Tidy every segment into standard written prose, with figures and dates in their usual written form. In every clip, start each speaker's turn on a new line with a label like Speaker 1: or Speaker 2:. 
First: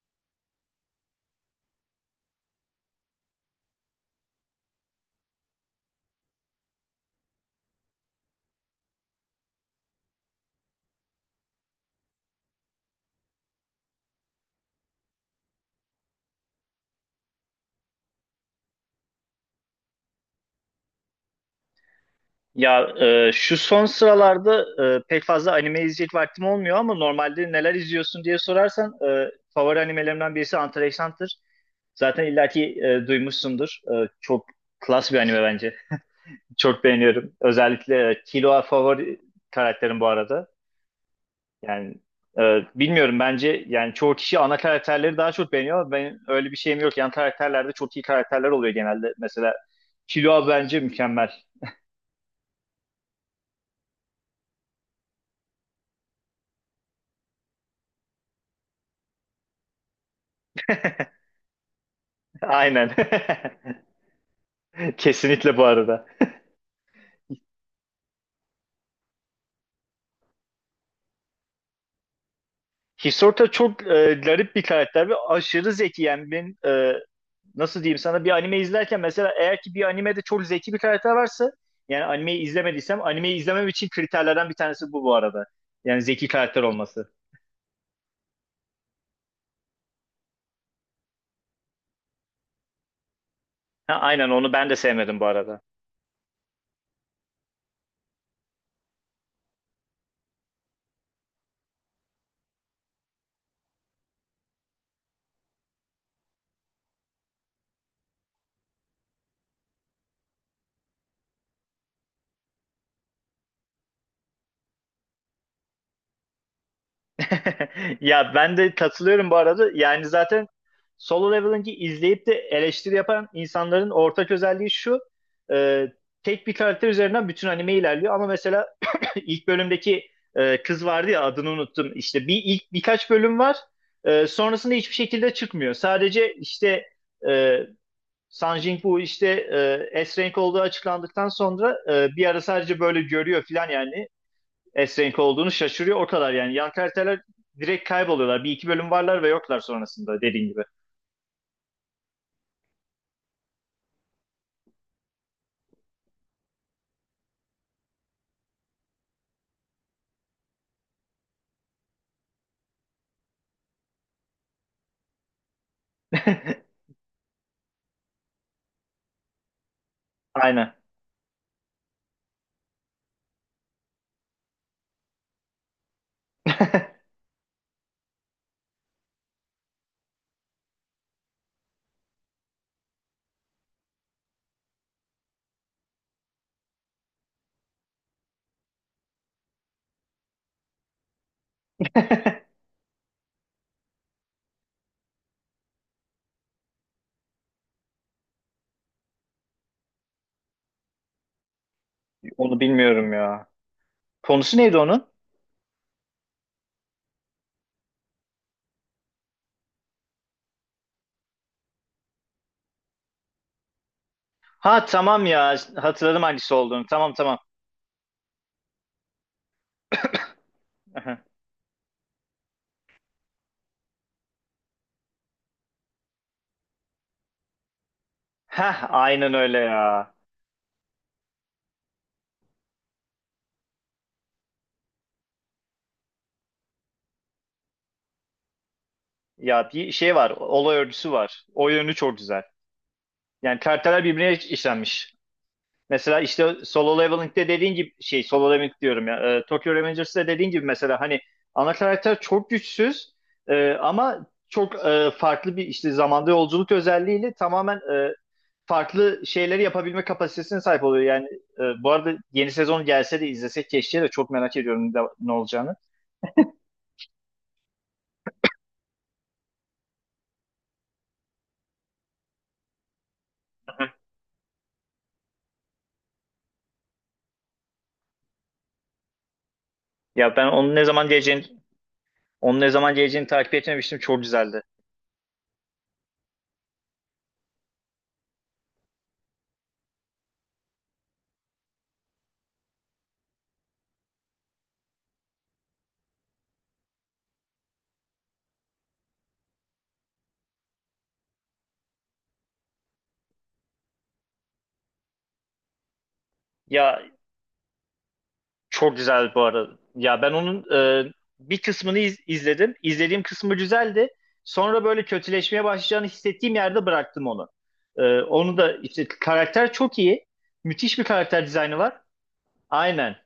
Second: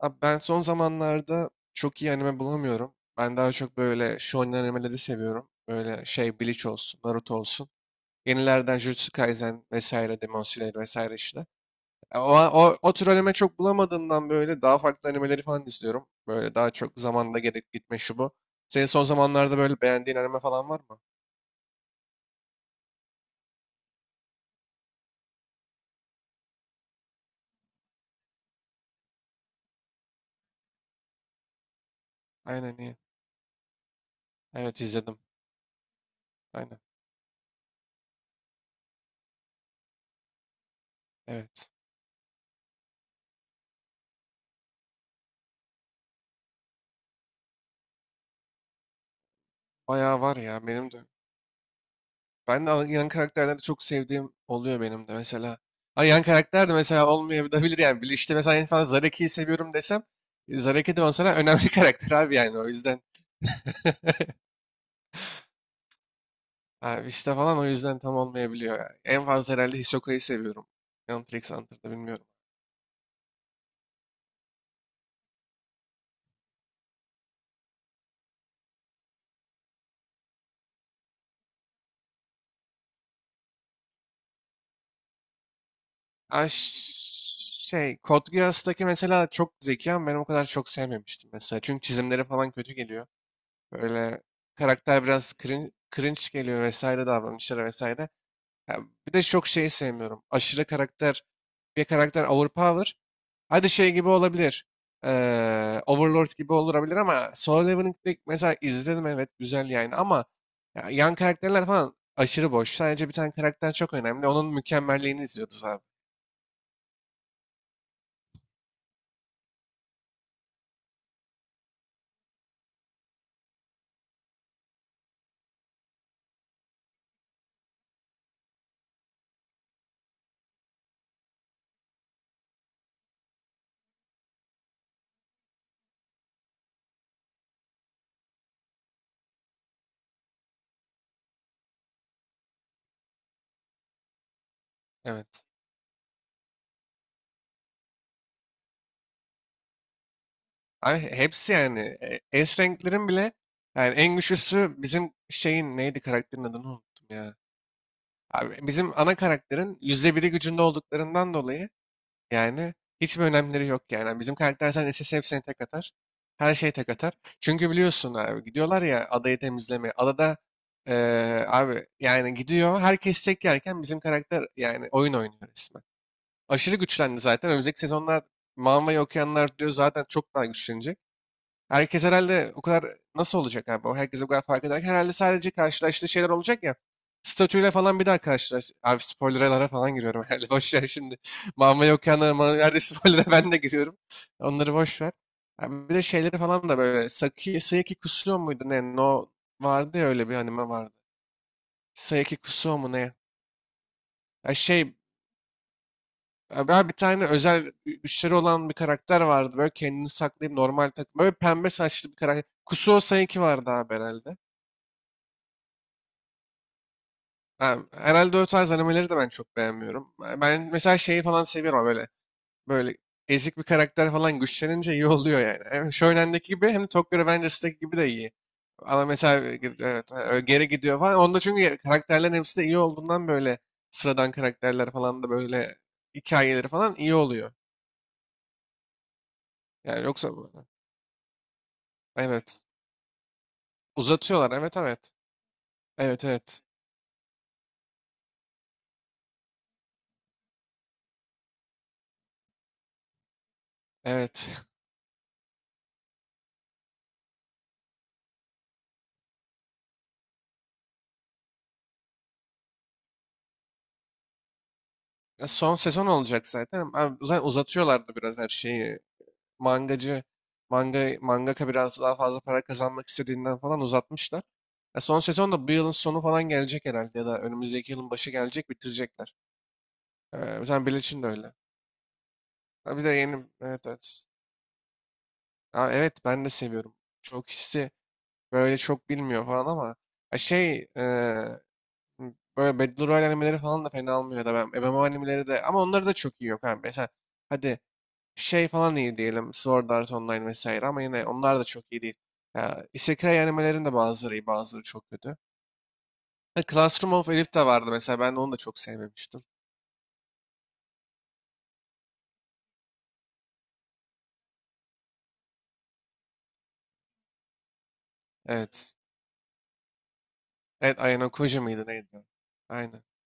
Speaker 1: Abi ben son zamanlarda çok iyi anime bulamıyorum. Ben daha çok böyle shonen animeleri seviyorum. Böyle şey Bleach olsun, Naruto olsun. Yenilerden Jujutsu Kaisen vesaire, Demon Slayer vesaire işte. O tür anime çok bulamadığımdan böyle daha farklı animeleri falan izliyorum. Böyle daha çok zamanda gerek gitme şu bu. Senin son zamanlarda böyle beğendiğin anime falan var mı?
Speaker 2: Ya şu son sıralarda pek fazla anime izleyecek vaktim olmuyor ama normalde neler izliyorsun diye sorarsan favori animelerimden birisi Hunter x Hunter. Zaten illaki
Speaker 1: Aynen, iyi.
Speaker 2: duymuşsundur. Çok
Speaker 1: Evet,
Speaker 2: klas bir
Speaker 1: izledim.
Speaker 2: anime bence.
Speaker 1: Aynen.
Speaker 2: Çok beğeniyorum. Özellikle Killua favori karakterim bu arada.
Speaker 1: Evet.
Speaker 2: Yani e, bilmiyorum, bence yani çoğu kişi ana karakterleri daha çok beğeniyor ama ben öyle bir şeyim yok. Yan karakterlerde çok iyi karakterler oluyor genelde. Mesela
Speaker 1: Bayağı var
Speaker 2: Killua
Speaker 1: ya
Speaker 2: bence
Speaker 1: benim de.
Speaker 2: mükemmel.
Speaker 1: Ben de yan karakterleri çok sevdiğim oluyor benim de mesela. Ha, yan karakter de mesela olmayabilir yani. Bir işte mesela en fazla Zaraki'yi seviyorum desem Zaraki de mesela önemli karakter abi yani o
Speaker 2: Aynen.
Speaker 1: yüzden.
Speaker 2: Kesinlikle bu arada.
Speaker 1: Abi işte falan o yüzden tam olmayabiliyor yani. En fazla herhalde Hisoka'yı seviyorum. Hunter x Hunter'da bilmiyorum.
Speaker 2: Hisorta çok garip bir karakter ve aşırı zeki. Yani ben nasıl diyeyim sana, bir anime izlerken mesela eğer ki bir animede çok zeki bir karakter varsa, yani animeyi izlemediysem animeyi izlemem için kriterlerden bir tanesi bu bu arada. Yani zeki
Speaker 1: Ha,
Speaker 2: karakter olması.
Speaker 1: Code Geass'taki mesela çok zeki ama ben o kadar çok sevmemiştim mesela. Çünkü çizimleri falan kötü geliyor.
Speaker 2: Ha,
Speaker 1: Böyle
Speaker 2: aynen, onu ben de
Speaker 1: karakter
Speaker 2: sevmedim bu
Speaker 1: biraz
Speaker 2: arada.
Speaker 1: cringe geliyor vesaire davranışları vesaire. Ya bir de çok şeyi sevmiyorum. Bir karakter overpower. Hadi şey gibi olabilir. Overlord gibi olabilir ama Solo Leveling'de mesela izledim, evet güzel yani ama ya yan karakterler falan aşırı boş. Sadece bir tane karakter çok önemli. Onun mükemmelliğini izliyoruz abi.
Speaker 2: Ya ben de katılıyorum bu arada. Yani zaten Solo Leveling'i izleyip de eleştiri yapan insanların ortak özelliği şu: e, tek bir karakter üzerinden bütün anime ilerliyor. Ama mesela ilk bölümdeki kız vardı ya, adını unuttum. İşte bir ilk birkaç bölüm var. Sonrasında hiçbir şekilde çıkmıyor. Sadece işte e, Sun Jin-woo işte S-Rank olduğu açıklandıktan sonra bir ara sadece böyle görüyor falan yani. Esrenk'i
Speaker 1: Evet.
Speaker 2: olduğunu şaşırıyor. O kadar yani. Yan karakterler direkt kayboluyorlar. Bir iki bölüm varlar ve yoklar sonrasında, dediğin gibi.
Speaker 1: Abi hepsi yani S renklerin bile yani en güçlüsü bizim şeyin neydi karakterin adını unuttum ya. Abi bizim ana karakterin %1'i gücünde olduklarından dolayı. Yani hiçbir önemleri yok yani. Yani bizim karakter zaten SS hepsine tek atar. Her şey tek atar. Çünkü biliyorsun abi gidiyorlar ya adayı temizlemeye. Adada
Speaker 2: Aynen.
Speaker 1: abi yani gidiyor herkes tek yerken bizim karakter yani oyun oynuyor resmen. Aşırı güçlendi zaten. Önümüzdeki sezonlar Manva'yı okuyanlar diyor zaten çok daha güçlenecek. Herkes herhalde o kadar nasıl olacak abi? O herkes o kadar fark ederken herhalde sadece karşılaştığı şeyler olacak ya. Statüyle falan bir daha karşılaş. Abi spoilerlara falan giriyorum herhalde. Boş ver şimdi. Mama yok nerede spoiler'a ben de giriyorum. Onları boş ver. Abi bir de şeyleri falan da böyle Saki, Sayaki Kusuo muydu ne? No, vardı ya öyle bir anime vardı. Sayaki
Speaker 2: Onu
Speaker 1: Kusuo mu ne?
Speaker 2: bilmiyorum ya.
Speaker 1: Ya
Speaker 2: Konusu neydi
Speaker 1: şey,
Speaker 2: onun?
Speaker 1: abi bir tane özel güçleri olan bir karakter vardı. Böyle kendini saklayıp normal takım. Böyle pembe saçlı bir karakter. Kusuo Sayaki vardı abi herhalde.
Speaker 2: Ha, tamam ya. Hatırladım hangisi olduğunu. Tamam, tamam.
Speaker 1: Ha, herhalde o tarz animeleri de ben çok beğenmiyorum. Ben mesela şeyi falan seviyorum böyle. Böyle ezik bir karakter falan güçlenince iyi oluyor yani. Hem Shonen'deki gibi hem de Tokyo Revengers'daki gibi de iyi.
Speaker 2: Heh,
Speaker 1: Ama
Speaker 2: aynen
Speaker 1: mesela
Speaker 2: öyle ya.
Speaker 1: geri gidiyor falan. Onda çünkü karakterlerin hepsi de iyi olduğundan böyle sıradan karakterler falan da böyle hikayeleri falan iyi oluyor.
Speaker 2: Ya, bir
Speaker 1: Yani
Speaker 2: şey var.
Speaker 1: yoksa
Speaker 2: Olay örgüsü var. O yönü çok güzel.
Speaker 1: evet,
Speaker 2: Yani karakterler birbirine
Speaker 1: uzatıyorlar, evet evet.
Speaker 2: işlenmiş. Mesela
Speaker 1: Evet
Speaker 2: işte
Speaker 1: evet.
Speaker 2: Solo Leveling'de dediğin gibi, şey, Solo Leveling diyorum ya, Tokyo Revengers'da dediğin gibi mesela hani ana karakter çok güçsüz, ama
Speaker 1: Evet.
Speaker 2: çok farklı bir işte zamanda yolculuk özelliğiyle tamamen farklı şeyleri yapabilme kapasitesine sahip oluyor. Yani bu arada yeni sezon gelse de izlesek keşke, de çok merak ediyorum ne
Speaker 1: Ya, son
Speaker 2: olacağını.
Speaker 1: sezon olacak zaten. Abi, zaten uzatıyorlardı biraz her şeyi. Mangacı manga mangaka biraz daha fazla para kazanmak istediğinden
Speaker 2: Hı
Speaker 1: falan
Speaker 2: hı.
Speaker 1: uzatmışlar. Ya, son sezon da bu yılın sonu falan gelecek herhalde ya da önümüzdeki yılın başı gelecek bitirecekler.
Speaker 2: Ya, ben onun ne
Speaker 1: Mesela
Speaker 2: zaman
Speaker 1: Bleach'in de
Speaker 2: geleceğini
Speaker 1: öyle.
Speaker 2: onun ne zaman
Speaker 1: Ha, bir de
Speaker 2: geleceğini
Speaker 1: yeni,
Speaker 2: takip
Speaker 1: evet
Speaker 2: etmemiştim, çok
Speaker 1: evet.
Speaker 2: güzeldi.
Speaker 1: Ha, evet ben de seviyorum. Çok kişisi böyle çok bilmiyor falan ama ya şey böyle Battle Royale animeleri falan da fena olmuyor da ben MMO animeleri de ama onları da çok iyi yok. Ha, mesela hadi şey falan iyi diyelim. Sword Art Online vesaire ama yine onlar da çok iyi değil. Ya, Isekai animelerin de bazıları iyi, bazıları çok kötü. Ha,
Speaker 2: Ya,
Speaker 1: Classroom of Elif de vardı mesela. Ben de onu da çok
Speaker 2: çok güzel bu
Speaker 1: sevmemiştim.
Speaker 2: arada. Ya ben onun e, bir kısmını izledim. İzlediğim kısmı güzeldi. Sonra böyle kötüleşmeye başlayacağını hissettiğim yerde bıraktım onu. Onu da
Speaker 1: Evet.
Speaker 2: işte karakter çok iyi. Müthiş
Speaker 1: Evet,
Speaker 2: bir
Speaker 1: Ayano
Speaker 2: karakter
Speaker 1: Koji
Speaker 2: dizaynı
Speaker 1: mıydı
Speaker 2: var.
Speaker 1: neydi? Aynen.
Speaker 2: Aynen.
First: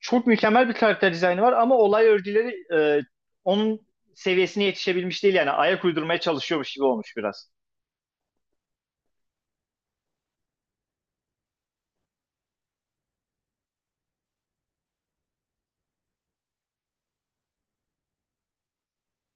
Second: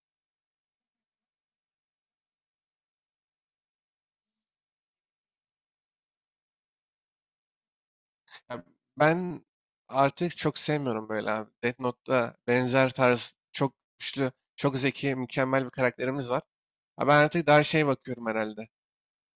Speaker 2: Çok mükemmel bir karakter dizaynı var ama olay örgüleri onun seviyesine yetişebilmiş değil, yani ayak uydurmaya çalışıyormuş gibi olmuş biraz.
Speaker 1: Ya, ben artık çok sevmiyorum böyle abi. Death Note'da benzer tarz çok güçlü, çok zeki, mükemmel bir karakterimiz var. Ha, ben artık daha şey bakıyorum herhalde.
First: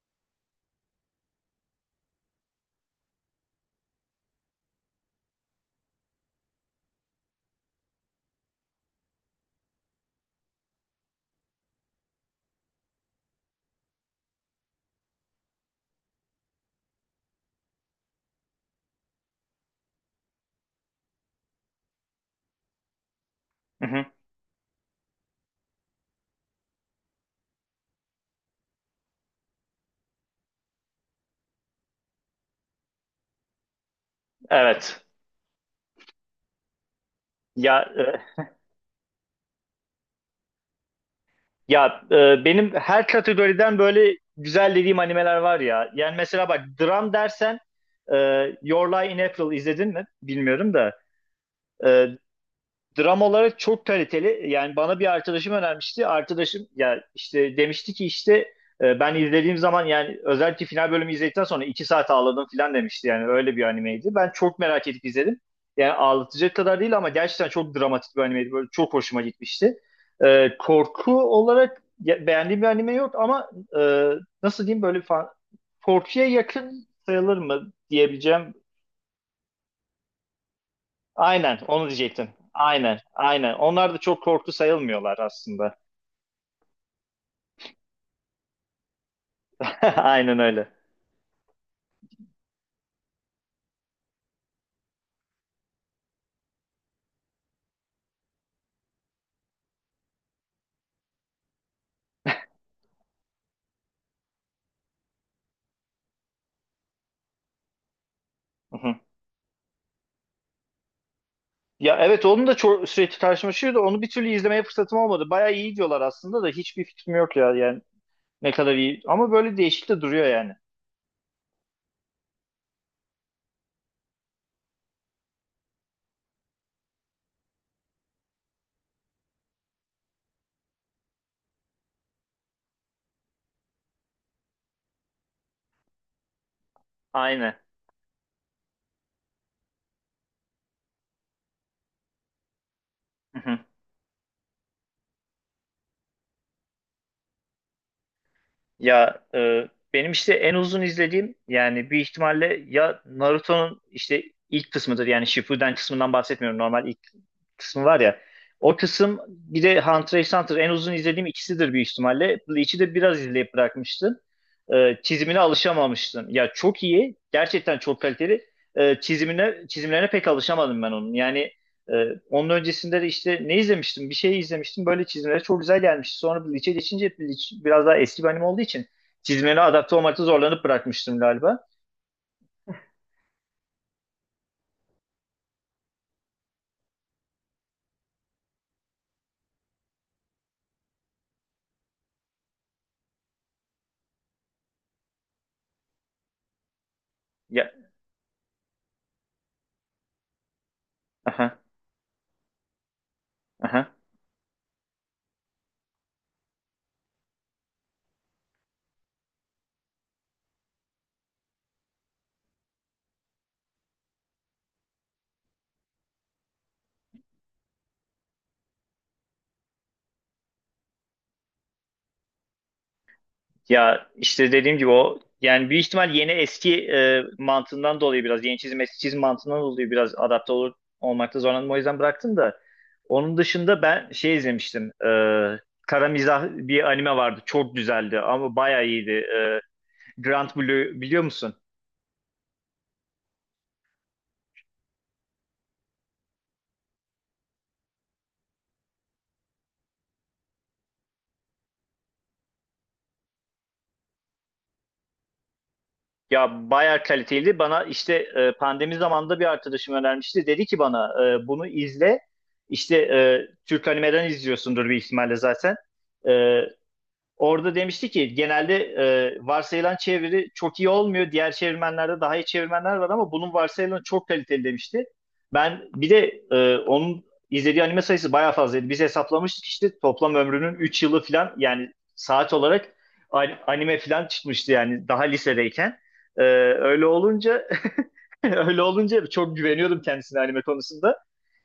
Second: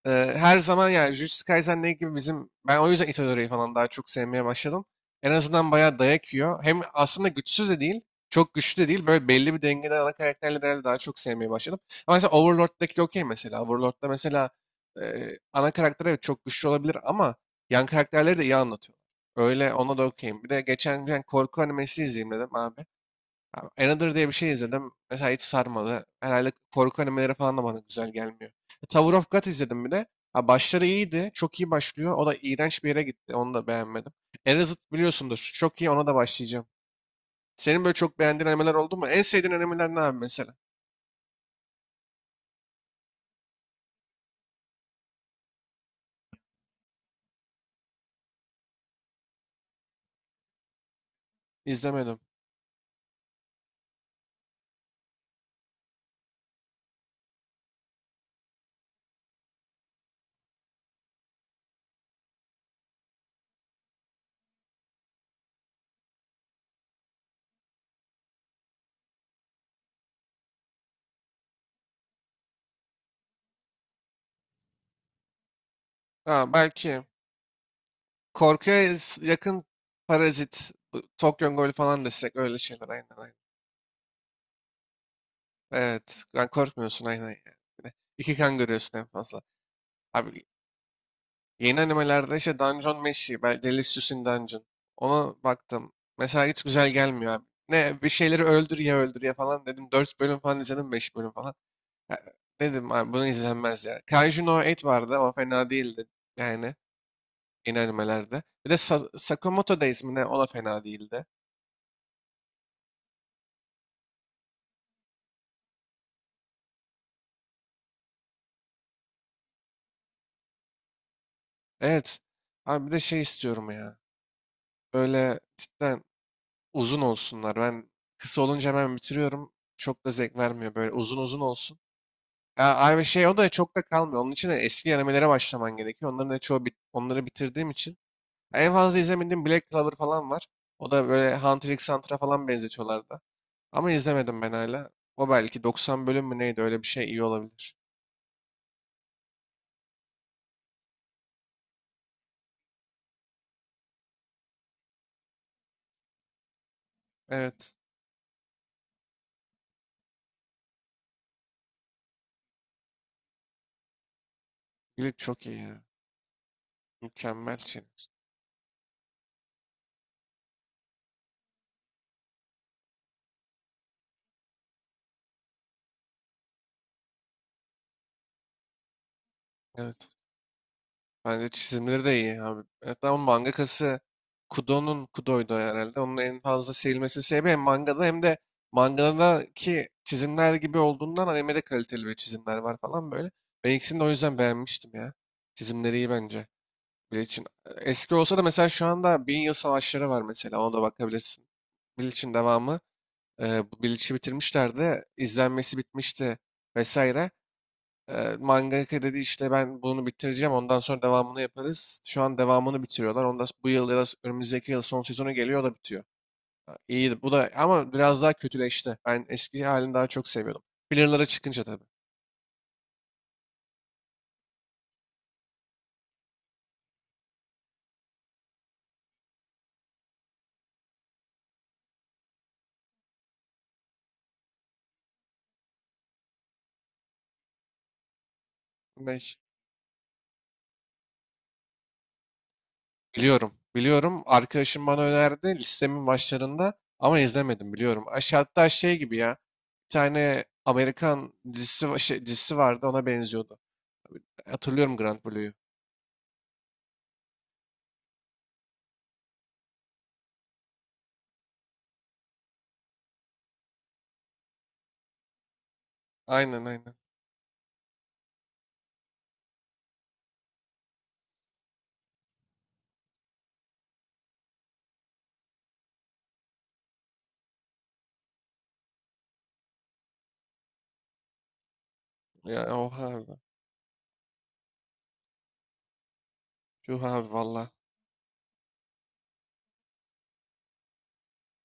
Speaker 1: Ee, her zaman yani Jujutsu Kaisen ne gibi bizim ben o yüzden Itadori'yi falan daha çok sevmeye başladım. En azından bayağı dayak yiyor. Hem aslında güçsüz de değil, çok güçlü de değil. Böyle belli bir dengede ana karakterleri herhalde daha çok sevmeye başladım. Ama mesela Overlord'daki okey mesela. Overlord'da mesela ana karakter evet çok güçlü olabilir ama yan karakterleri de iyi anlatıyor. Öyle ona da okeyim. Bir de geçen gün korku animesi izleyeyim dedim abi. Abi,
Speaker 2: Hı hı.
Speaker 1: Another diye bir şey izledim. Mesela hiç sarmadı. Herhalde korku animeleri falan da bana güzel gelmiyor. Tower of God izledim bir de. Ha, başları iyiydi. Çok iyi başlıyor. O da iğrenç bir yere gitti. Onu da beğenmedim. Erased
Speaker 2: Evet.
Speaker 1: biliyorsundur. Çok iyi, ona da başlayacağım.
Speaker 2: Ya
Speaker 1: Senin böyle çok
Speaker 2: e,
Speaker 1: beğendiğin animeler oldu mu? En sevdiğin animeler ne abi mesela?
Speaker 2: Ya, benim her kategoriden böyle güzel dediğim animeler var ya. Yani mesela bak, dram dersen e, Your Lie in April izledin mi? Bilmiyorum da. E,
Speaker 1: İzlemedim.
Speaker 2: Dram olarak çok kaliteli. Yani bana bir arkadaşım önermişti. Arkadaşım ya işte demişti ki, işte ben izlediğim zaman yani özellikle final bölümü izledikten sonra 2 saat ağladım falan demişti. Yani öyle bir animeydi. Ben çok merak edip izledim. Yani ağlatacak kadar değil ama gerçekten çok dramatik bir animeydi. Böyle çok hoşuma gitmişti. Korku olarak beğendiğim bir anime yok ama e, nasıl diyeyim böyle korkuya
Speaker 1: Ha,
Speaker 2: yakın
Speaker 1: belki
Speaker 2: sayılır mı diyebileceğim.
Speaker 1: korkuya yakın Parazit, bu Tokyo
Speaker 2: Aynen,
Speaker 1: Ghoul
Speaker 2: onu
Speaker 1: falan
Speaker 2: diyecektim.
Speaker 1: desek, öyle şeyler
Speaker 2: Aynen,
Speaker 1: aynen aynen.
Speaker 2: aynen. Onlar da çok korktu sayılmıyorlar aslında.
Speaker 1: Evet. Yani korkmuyorsun aynen yani. Bir de İki kan görüyorsun en fazla.
Speaker 2: Aynen
Speaker 1: Abi,
Speaker 2: öyle.
Speaker 1: yeni animelerde işte Dungeon Meshi, ben Delicious in Dungeon. Ona baktım. Mesela hiç güzel gelmiyor abi. Ne bir şeyleri öldür ya öldür ya falan dedim. 4 bölüm falan izledim, 5 bölüm falan. Ya, dedim abi bunu izlenmez ya. Kaiju no 8 vardı, o fena değildi. Yani yeni animelerde. Bir
Speaker 2: Hı
Speaker 1: de
Speaker 2: hı.
Speaker 1: Sakamoto Days mi ne, o da fena değildi.
Speaker 2: Ya evet, onun da çok sürekli karşıma çıkıyordu. Onu bir türlü izlemeye fırsatım olmadı. Bayağı iyi diyorlar aslında da, hiçbir fikrim yok ya, yani ne kadar iyi. Ama böyle değişik de duruyor yani.
Speaker 1: Evet. Abi bir de şey istiyorum ya. Böyle cidden uzun olsunlar. Ben kısa olunca hemen bitiriyorum. Çok da zevk vermiyor. Böyle uzun uzun olsun. Ya, abi şey o da çok da kalmıyor. Onun için de eski animelere başlaman gerekiyor. Onların da çoğu onları
Speaker 2: Aynen.
Speaker 1: bitirdiğim için. Ya, en fazla izlemediğim Black Clover falan var. O da böyle Hunter x Hunter'a falan benzetiyorlar da. Ama izlemedim ben hala. O belki 90 bölüm mü neydi, öyle bir şey iyi olabilir.
Speaker 2: Ya, benim işte en uzun izlediğim yani büyük ihtimalle ya Naruto'nun işte ilk kısmıdır, yani Shippuden kısmından bahsetmiyorum, normal ilk
Speaker 1: Evet.
Speaker 2: kısmı var ya. O kısım bir de Hunter x Hunter, en uzun izlediğim ikisidir büyük ihtimalle. Bleach'i de biraz izleyip bırakmıştım. E,
Speaker 1: Glitch
Speaker 2: çizimine
Speaker 1: çok iyi ya.
Speaker 2: alışamamıştım. Ya çok iyi
Speaker 1: Mükemmel
Speaker 2: gerçekten,
Speaker 1: şey.
Speaker 2: çok kaliteli. E, çizimine Çizimlerine pek alışamadım ben onun. Yani onun öncesinde de işte ne izlemiştim? Bir şey izlemiştim. Böyle çizimleri çok güzel gelmişti. Sonra bu Lich'e geçince, Lich biraz daha eski bir anime olduğu için çizimlere adapte
Speaker 1: Evet.
Speaker 2: olmakta zorlanıp bırakmıştım
Speaker 1: Bence
Speaker 2: galiba.
Speaker 1: çizimleri de iyi abi. Hatta onun mangakası Kudo'ydu herhalde. Onun en fazla sevilmesi sebebi hem mangada hem de mangadaki çizimler gibi olduğundan animede kaliteli bir çizimler var falan böyle. Ben ikisini de o yüzden beğenmiştim ya. Çizimleri iyi bence. Bleach'in.
Speaker 2: Ya,
Speaker 1: Eski olsa da mesela şu anda Bin Yıl Savaşları var mesela. Ona da bakabilirsin.
Speaker 2: aha,
Speaker 1: Bleach'in devamı. E, bu
Speaker 2: aha.
Speaker 1: Bleach'i bitirmişlerdi. İzlenmesi bitmişti vesaire. Mangaka dedi işte ben bunu bitireceğim ondan sonra devamını yaparız. Şu an devamını bitiriyorlar. Ondan bu yıl ya da önümüzdeki yıl son sezonu geliyor o da bitiyor. Ha, İyi bu da ama biraz daha kötüleşti. Ben eski halini daha çok seviyordum. Filler'lara çıkınca tabii.
Speaker 2: Ya işte dediğim gibi, o yani büyük ihtimal yeni eski mantığından dolayı, biraz yeni çizim eski çizim mantığından dolayı biraz olmakta zorlandım, o yüzden bıraktım da onun dışında ben şey izlemiştim, Kara Mizah bir anime vardı, çok güzeldi ama bayağı iyiydi.
Speaker 1: Ne?
Speaker 2: Grand Blue biliyor musun?
Speaker 1: Biliyorum. Biliyorum. Arkadaşım bana önerdi, listemin başlarında ama izlemedim, biliyorum. Aşağı hatta şey gibi ya. Bir tane Amerikan dizisi, dizisi vardı, ona benziyordu. Hatırlıyorum Grand Blue'yu.
Speaker 2: Ya bayağı kaliteliydi, bana işte pandemi zamanında bir arkadaşım önermişti, dedi ki bana bunu izle, işte Türk animeden izliyorsundur bir ihtimalle zaten. E,
Speaker 1: Aynen aynen.
Speaker 2: Orada demişti ki genelde varsayılan çeviri çok iyi olmuyor. Diğer çevirmenlerde daha iyi çevirmenler var ama bunun varsayılanı çok kaliteli demişti. Ben bir de onun izlediği anime sayısı bayağı fazlaydı. Biz hesaplamıştık işte toplam ömrünün 3 yılı falan, yani saat
Speaker 1: Ya
Speaker 2: olarak
Speaker 1: oha abi.
Speaker 2: anime falan çıkmıştı, yani daha lisedeyken. E,
Speaker 1: Yuh
Speaker 2: öyle
Speaker 1: abi valla.
Speaker 2: olunca öyle olunca çok güveniyordum kendisine anime konusunda.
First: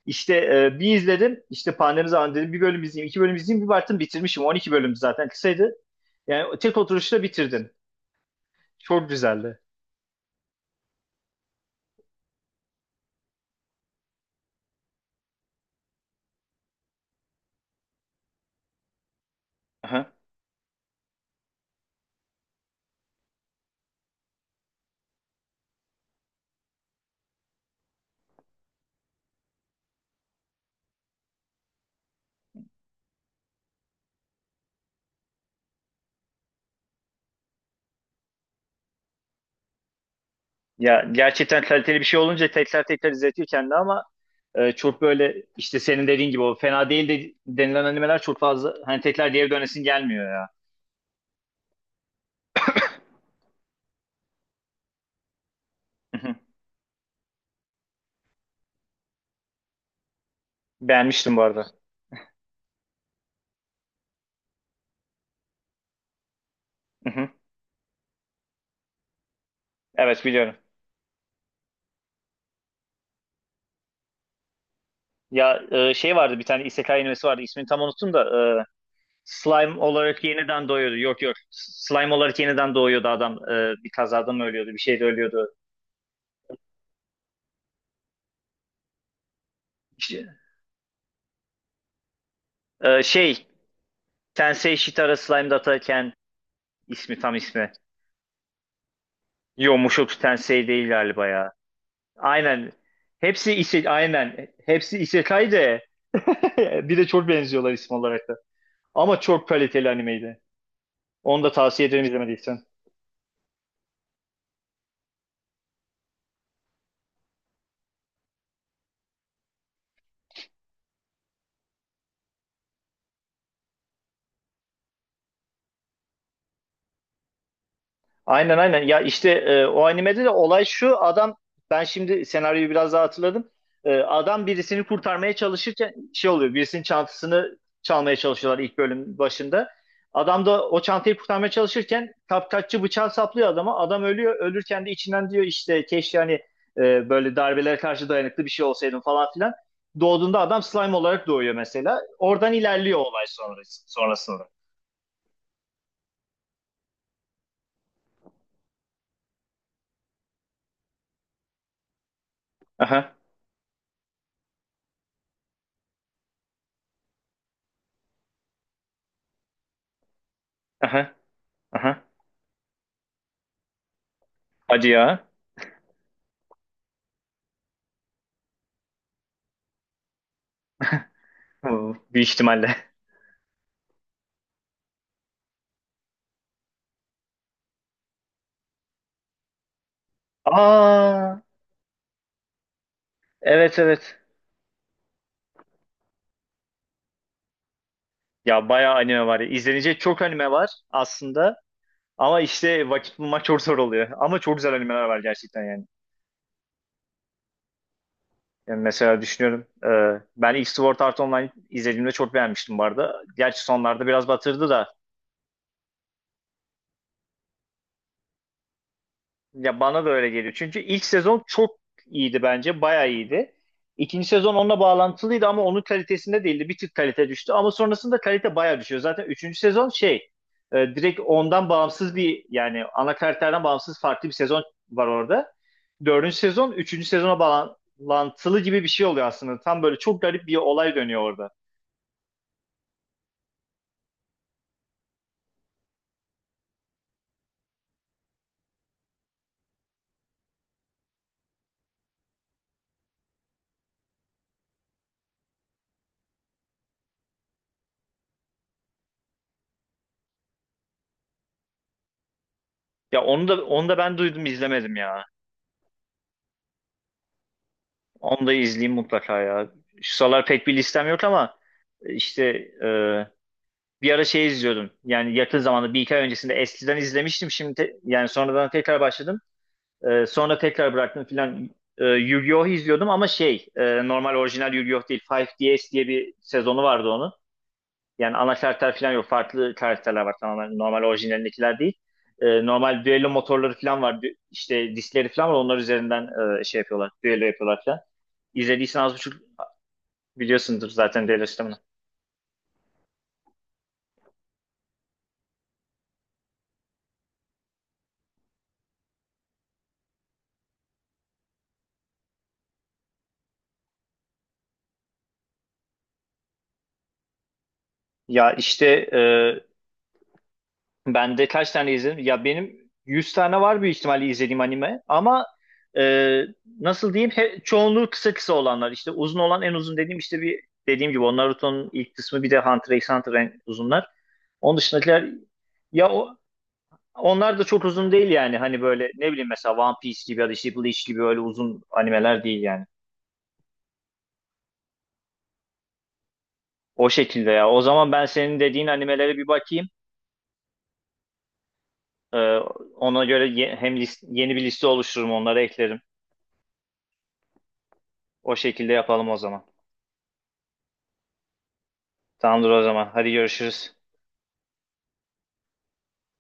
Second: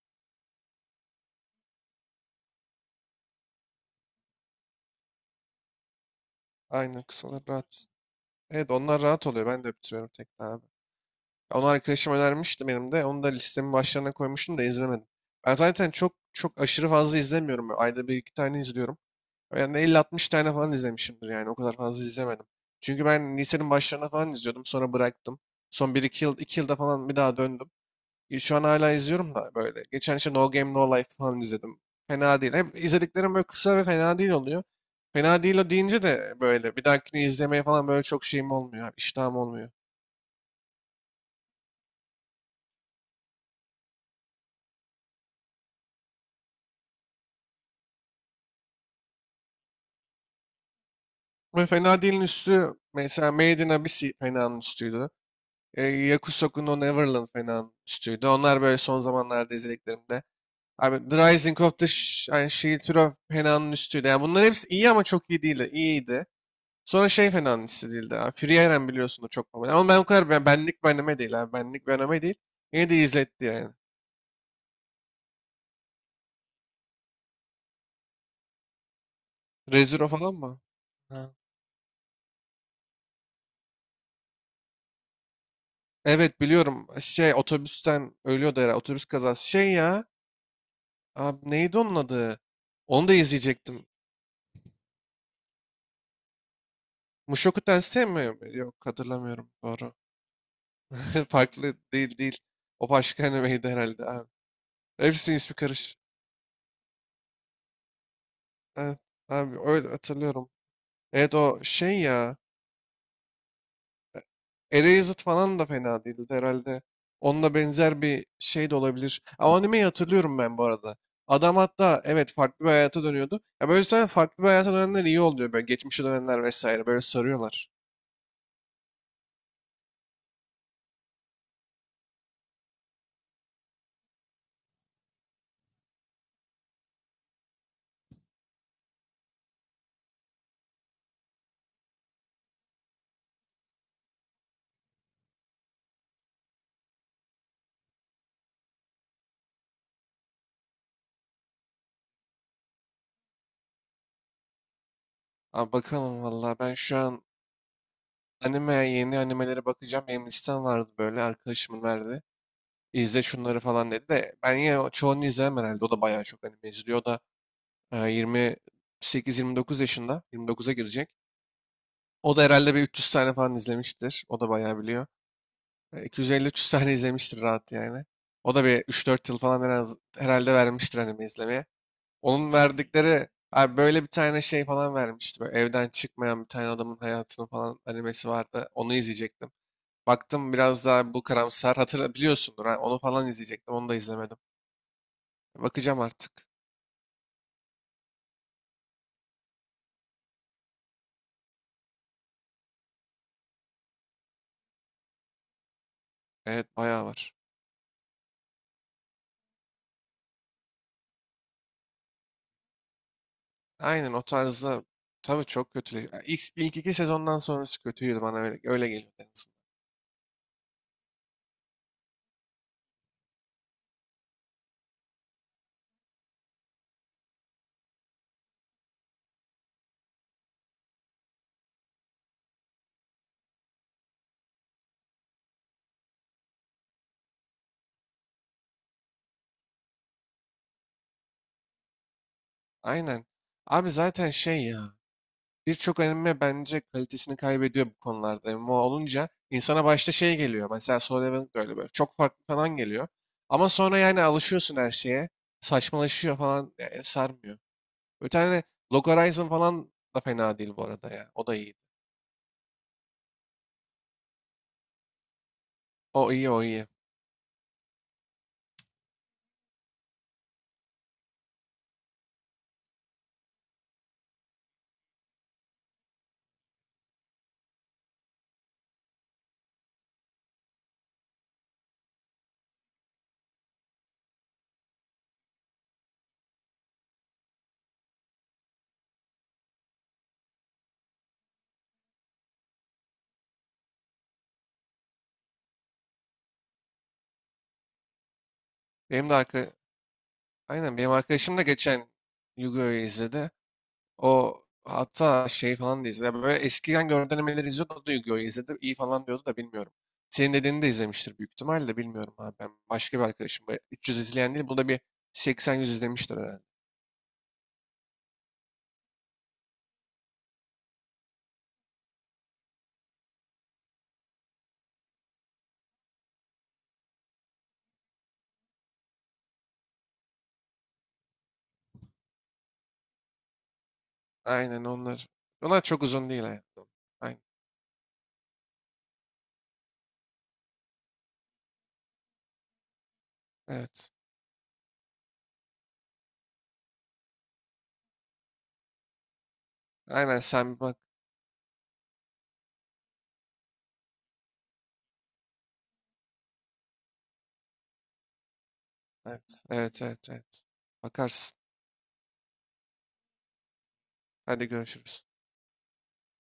Speaker 2: İşte bir izledim, işte pandemi zamanı dedim bir bölüm izleyeyim, iki bölüm izleyeyim. Bir baktım bitirmişim. 12 bölüm zaten kısaydı. Yani tek
Speaker 1: Aynen,
Speaker 2: oturuşta
Speaker 1: kısalar
Speaker 2: bitirdin.
Speaker 1: rahat. Evet, onlar
Speaker 2: Çok
Speaker 1: rahat oluyor.
Speaker 2: güzeldi.
Speaker 1: Ben de bitiriyorum tekrar abi. Onu arkadaşım önermişti benim de. Onu da listemin başlarına koymuştum da izlemedim. Ben zaten çok çok aşırı fazla izlemiyorum. Ayda bir iki tane izliyorum. Yani elli
Speaker 2: Aha.
Speaker 1: altmış tane falan izlemişimdir yani. O kadar fazla izlemedim. Çünkü ben lisenin başlarına falan izliyordum. Sonra bıraktım. Son bir 2 yıl, iki yılda falan bir daha döndüm. Şu an hala izliyorum da böyle. Geçen işte No Game No Life falan izledim. Fena değil. Hep izlediklerim böyle kısa ve fena değil oluyor. Fena değil o deyince de böyle bir dahakini izlemeye falan böyle çok şeyim olmuyor. Yani İştahım olmuyor.
Speaker 2: Ya, gerçekten kaliteli bir şey olunca tekrar tekrar izletiyor kendini ama çok böyle işte senin dediğin gibi o fena değil de denilen animeler çok fazla, hani tekrar geri dönesin gelmiyor ya.
Speaker 1: Ve fena değilin üstü mesela Made in Abyss fena'nın üstüydü.
Speaker 2: Hı hı.
Speaker 1: Yakusoku no Neverland fena'nın üstüydü. Onlar böyle son zamanlarda izlediklerimde. Abi The
Speaker 2: Beğenmiştim bu
Speaker 1: Rising
Speaker 2: arada.
Speaker 1: of the yani Shield Hero fena'nın üstüydü. Yani bunların hepsi iyi ama çok iyi değildi. İyiydi. Sonra
Speaker 2: Hı hı.
Speaker 1: şey fena hissedildi abi. Free Iron biliyorsun da çok popüler. Ama ben o
Speaker 2: Evet,
Speaker 1: kadar
Speaker 2: biliyorum.
Speaker 1: benlik bir anime değil abi. Benlik bir anime değil. Yine de izletti yani.
Speaker 2: Ya, şey vardı, bir tane isekai animesi vardı ismini tam unuttum da e, slime
Speaker 1: Re:Zero
Speaker 2: olarak
Speaker 1: falan mı?
Speaker 2: yeniden doğuyordu. Yok
Speaker 1: Ha.
Speaker 2: yok, slime olarak yeniden doğuyordu adam. E, bir kazada mı ölüyordu, bir şeyde ölüyordu.
Speaker 1: Evet biliyorum. Şey otobüsten ölüyordu herhalde. Otobüs kazası. Şey ya.
Speaker 2: İşte,
Speaker 1: Abi neydi onun adı?
Speaker 2: e,
Speaker 1: Onu da
Speaker 2: şey
Speaker 1: izleyecektim.
Speaker 2: Tensei Shitara Slime Dataken. İsmi, tam
Speaker 1: Mushoku
Speaker 2: ismi.
Speaker 1: Tensei mi? Yok hatırlamıyorum.
Speaker 2: Yo,
Speaker 1: Doğru.
Speaker 2: Mushoku Tensei değil galiba ya.
Speaker 1: Farklı, değil değil.
Speaker 2: Aynen.
Speaker 1: O başka
Speaker 2: Hepsi
Speaker 1: animeydi
Speaker 2: ise
Speaker 1: herhalde abi.
Speaker 2: aynen. Hepsi
Speaker 1: Hepsinin
Speaker 2: isekai
Speaker 1: ismi
Speaker 2: de
Speaker 1: karış.
Speaker 2: bir de çok benziyorlar isim olarak da.
Speaker 1: Evet,
Speaker 2: Ama çok
Speaker 1: abi öyle
Speaker 2: kaliteli animeydi.
Speaker 1: hatırlıyorum. Evet
Speaker 2: Onu da
Speaker 1: o
Speaker 2: tavsiye
Speaker 1: şey
Speaker 2: ederim
Speaker 1: ya.
Speaker 2: izlemediysen.
Speaker 1: Erased falan da fena değildi herhalde. Onunla benzer bir şey de olabilir. Ama animeyi hatırlıyorum ben bu arada. Adam hatta evet farklı bir hayata dönüyordu. Ya böyle zaten farklı bir hayata dönenler iyi oluyor. Böyle geçmişe dönenler vesaire böyle sarıyorlar.
Speaker 2: Aynen, aynen. Ya, işte o animede de olay şu. Adam, ben şimdi senaryoyu biraz daha hatırladım. Adam birisini kurtarmaya çalışırken şey oluyor. Birisinin çantasını çalmaya çalışıyorlar ilk bölüm başında. Adam da o çantayı kurtarmaya çalışırken kapkaççı bıçağı saplıyor adama. Adam ölüyor. Ölürken de içinden diyor, işte keşke hani böyle darbelere karşı dayanıklı bir şey olsaydım falan filan. Doğduğunda adam slime olarak doğuyor mesela. Oradan ilerliyor olay sonrası, sonrasında.
Speaker 1: Abi bakalım valla ben şu an yeni animelere bakacağım. Benim listem vardı böyle, arkadaşımın verdi.
Speaker 2: Aha,
Speaker 1: İzle şunları falan dedi de ben yine çoğunu izlemem herhalde. O da bayağı çok anime izliyor. O da e, 28-29 yaşında. 29'a girecek.
Speaker 2: aha, aha.
Speaker 1: O da herhalde bir 300 tane falan izlemiştir. O da bayağı
Speaker 2: Hadi
Speaker 1: biliyor.
Speaker 2: ya.
Speaker 1: 250-300 tane izlemiştir rahat yani. O da bir 3-4 yıl falan herhalde vermiştir anime izlemeye.
Speaker 2: Bu büyük
Speaker 1: Onun
Speaker 2: ihtimalle.
Speaker 1: verdikleri abi böyle bir tane şey falan vermişti. Böyle evden çıkmayan bir tane adamın hayatını falan animesi vardı. Onu izleyecektim. Baktım biraz daha bu
Speaker 2: Aa,
Speaker 1: karamsar. Hatırla biliyorsundur. Ha, onu falan izleyecektim.
Speaker 2: evet,
Speaker 1: Onu da
Speaker 2: evet.
Speaker 1: izlemedim. Bakacağım artık.
Speaker 2: Ya, bayağı anime var ya. İzlenecek çok anime var aslında. Ama işte vakit bulmak çok zor oluyor. Ama çok güzel animeler var gerçekten yani.
Speaker 1: Evet bayağı var.
Speaker 2: Yani mesela düşünüyorum. Ben ilk Sword Art Online izlediğimde çok beğenmiştim bu arada. Gerçi sonlarda
Speaker 1: Aynen, o
Speaker 2: biraz batırdı
Speaker 1: tarzda
Speaker 2: da.
Speaker 1: tabii çok kötü. İlk iki sezondan sonrası kötüydü bana öyle geliyor.
Speaker 2: Ya bana da öyle geliyor. Çünkü ilk sezon çok iyiydi bence. Bayağı iyiydi. İkinci sezon onunla bağlantılıydı ama onun kalitesinde değildi. Bir tık kalite düştü ama sonrasında kalite bayağı düşüyor. Zaten üçüncü sezon direkt ondan bağımsız bir, yani ana karakterden bağımsız farklı bir sezon var orada. Dördüncü sezon üçüncü sezona bağlantılı gibi bir şey oluyor aslında. Tam böyle çok garip bir olay dönüyor orada.
Speaker 1: Aynen. Abi zaten şey ya. Birçok anime bence kalitesini kaybediyor bu konularda. MMO olunca insana başta şey geliyor. Mesela Solo Leveling de öyle böyle. Çok farklı falan geliyor. Ama sonra yani alışıyorsun her şeye. Saçmalaşıyor falan. Yani sarmıyor. Bir tane Log Horizon falan da fena değil bu arada ya. O da iyi.
Speaker 2: Ya, onu da onu da ben duydum, izlemedim ya.
Speaker 1: O iyi o iyi.
Speaker 2: Onu da izleyeyim mutlaka ya. Şu sıralar pek bir listem yok ama işte e, bir ara şey izliyordum. Yani yakın zamanda bir iki ay öncesinde eskiden izlemiştim. Şimdi yani sonradan tekrar başladım. Sonra tekrar bıraktım filan. Yu-Gi-Oh izliyordum ama normal orijinal Yu-Gi-Oh değil. 5 S diye bir sezonu vardı onun. Yani ana karakter falan yok. Farklı karakterler var tamamen. Normal orijinalindekiler değil. Normal düello motorları falan var. Dü- işte diskleri falan var. Onlar üzerinden yapıyorlar. Düello yapıyorlar falan. İzlediysen az
Speaker 1: Benim de
Speaker 2: buçuk
Speaker 1: arka...
Speaker 2: biliyorsundur
Speaker 1: Aynen benim
Speaker 2: zaten düello
Speaker 1: arkadaşım da
Speaker 2: sistemini.
Speaker 1: geçen Yu-Gi-Oh'yu izledi. O hatta şey falan da izledi. Böyle eskiden görüntülemeleri izliyordu. O da Yu-Gi-Oh! İzledi. İyi falan diyordu da bilmiyorum. Senin dediğini de izlemiştir büyük ihtimalle. Bilmiyorum abi. Ben başka bir arkadaşım. Böyle 300 izleyen değil. Bu da bir 80-100 izlemiştir herhalde.
Speaker 2: Ya, işte e, Ben de kaç tane izledim? Ya benim 100 tane var büyük ihtimalle izlediğim anime ama e, nasıl diyeyim, çoğunluğu kısa kısa olanlar, İşte uzun olan en uzun dediğim, işte bir dediğim gibi o Naruto'nun ilk kısmı bir de Hunter x Hunter en uzunlar. Onun
Speaker 1: Aynen onlar.
Speaker 2: dışındakiler
Speaker 1: Onlar çok
Speaker 2: ya
Speaker 1: uzun
Speaker 2: o,
Speaker 1: değil hayatım. Aynen.
Speaker 2: onlar da çok uzun değil yani, hani böyle ne bileyim, mesela One Piece gibi ya da işte Bleach gibi öyle uzun animeler değil yani.
Speaker 1: Evet.
Speaker 2: O şekilde ya. O zaman ben senin dediğin animelere bir bakayım.
Speaker 1: Aynen sen bir bak.
Speaker 2: E, ona göre hem yeni bir liste oluştururum, onları eklerim. O şekilde yapalım o
Speaker 1: Evet.
Speaker 2: zaman.
Speaker 1: Evet. Evet. Evet. Bakarsın.
Speaker 2: Tamamdır o zaman. Hadi görüşürüz.
Speaker 1: Hadi görüşürüz.